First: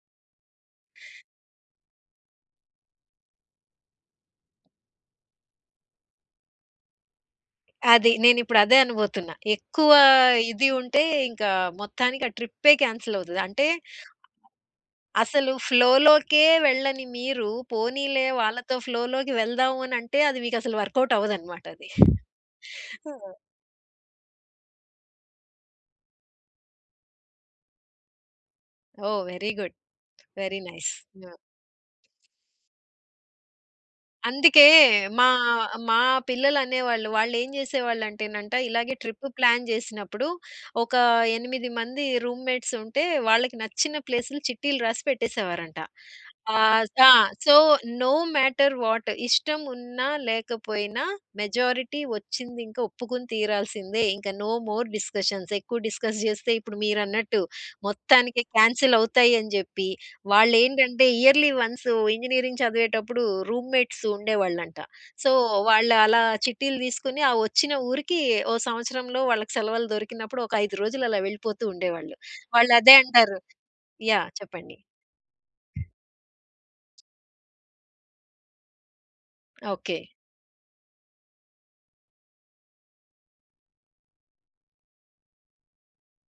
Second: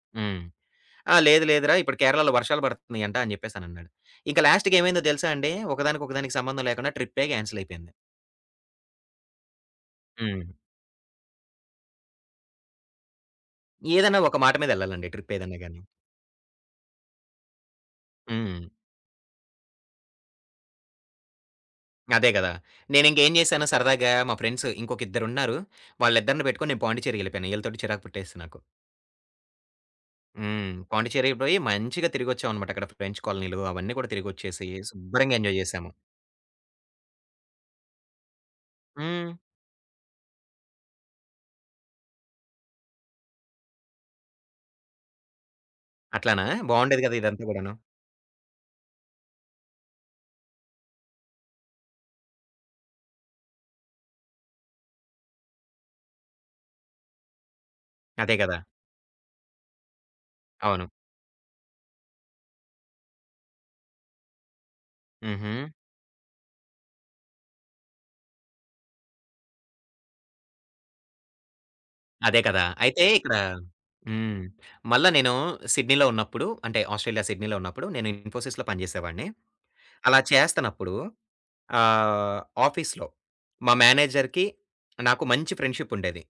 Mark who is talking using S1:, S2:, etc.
S1: హ్మ్. "ఆ! లేదు లేదు రా, ఇప్పుడు కేరళలో వర్షాలు బడుతున్నయి అంట" అని జెప్పేసని అన్నాడు. ఇక లాస్ట్‌కి ఏమైందో తెలుసా అండి. ఒకదానికి, ఒకదానికి సంబంధం లేకుండా ట్రిప్పే, క్యాన్సెల్ అయిపోయింది.
S2: అది. నేనిప్పుడు అదే అనబోతున్నా. ఎక్కువ
S1: హ్మ్.
S2: ఇది ఉంటే ఇంకా మొత్తానికి ఆ ట్రిప్పే క్యాన్సల్ అవుతది. అంటే
S1: ఏదైనా ఒక మాట మీద ఎళ్ళాలండి. ట్రిప్
S2: అసలు
S1: ఏదన్నా గాని.
S2: ఫ్లో లోకే వెళ్ళని మీరు, పోనీలే
S1: హ్మ్.
S2: వాళ్ళతో ఫ్లో లోకి వెళ్దాము, అనంటే అది మీకసలు వర్కౌట్ అవ్వదనమాట అది.
S1: అదే గదా!
S2: ఆ!
S1: నేనింకేం జేసాను సరదాగా మా ఫ్రెండ్స్ ఇంకొక ఇద్దరున్నారు. వాళ్ళిద్దరిని బెట్టుకొని నేను పాండిచ్చేరికెళ్ళిపోయాను. ఈళ్ళతోటి చిరాకు పుట్టేసి నాకు.
S2: ఓహ్! Very good. వెరీ
S1: హ్మ్.
S2: నైస్. ఆ!
S1: పాండిచెర్రికి పోయి, మంచిగా తిరిగొచ్చాం అనమాట. అక్కడ ఫ్రెంచ్ కాలనీలు అవన్నీ కూడా
S2: అందుకే
S1: తిరిగొచ్చేసి,
S2: మా
S1: శుభ్రంగా ఎంజాయ్ జేసాము.
S2: మా పిల్లలనేవాళ్ళు. వాళ్ళేం జేసేవాళ్ళంటేనంట, ఇలాగే ట్రిప్పు
S1: హ్మ్.
S2: ప్లాన్ జేసినప్పుడు, ఒక ఎనిమిది మంది రూమ్‌మేట్స్ ఉంటే, వాళ్ళకి నచ్చిన ప్లేస్‌లు చిట్టీలు రాసి పెట్టేసేవారంట.
S1: అట్లానా!
S2: ఆహ్, జ
S1: బావుండేది గదా! ఇదంతా
S2: సో,
S1: గూడాను.
S2: నో మ్యాటర్ వాట్ ఇష్టం ఉన్నా, లేకపోయినా మెజారిటీ వచ్చిందింక ఒప్పుకొని తీరాల్సిందే. ఇంకా నో మోర్ డిస్కషన్స్. ఎక్కువ డిస్కస్ జేస్తే ఇప్పుడు మీరన్నట్టు,
S1: అదే
S2: మొత్తానికే
S1: గదా!
S2: క్యాన్సల్ అవుతాయి అని జెప్పి,
S1: అవును.
S2: వాళ్ళేంటంటే ఇయర్‌లీ వన్సు ఇంజినీరింగ్ చదివేటప్పుడు, రూమ్‌మేట్స్ ఉండేవాళ్ళంట. సో,
S1: హుహు.
S2: వాళ్ళు అలా చిట్టీలు దీసుకొని ఆ ఒచ్చిన ఊరికి, ఓ సంవత్సరంలో వాళ్ళకి సెలవులు దొరికినప్పుడు ఒక 5 రోజులు అలా వెళ్ళిపోతూ ఉండేవాళ్ళు.
S1: అదే కదా!
S2: వాళ్ళదే
S1: అయితే ఇక్కడ
S2: అంటారు. యాహ్!
S1: హ్మ్.
S2: చెప్పండి.
S1: మల్లా నేను సిడ్నీలో ఉన్నప్పుడు అంటే, ఆస్ట్రేలియా సిడ్నీలో ఉన్నప్పుడు, నేను ఇన్ఫోసిస్‌లో పని జేసేవాడిని.
S2: ఓకే.
S1: అలా చేస్తన్నప్పుడు ఆహ్, ఆఫీస్‌లో మా మేనేజర్‌కి నాకు మంచి ఫ్రెండ్‌షిప్ ఉండేది.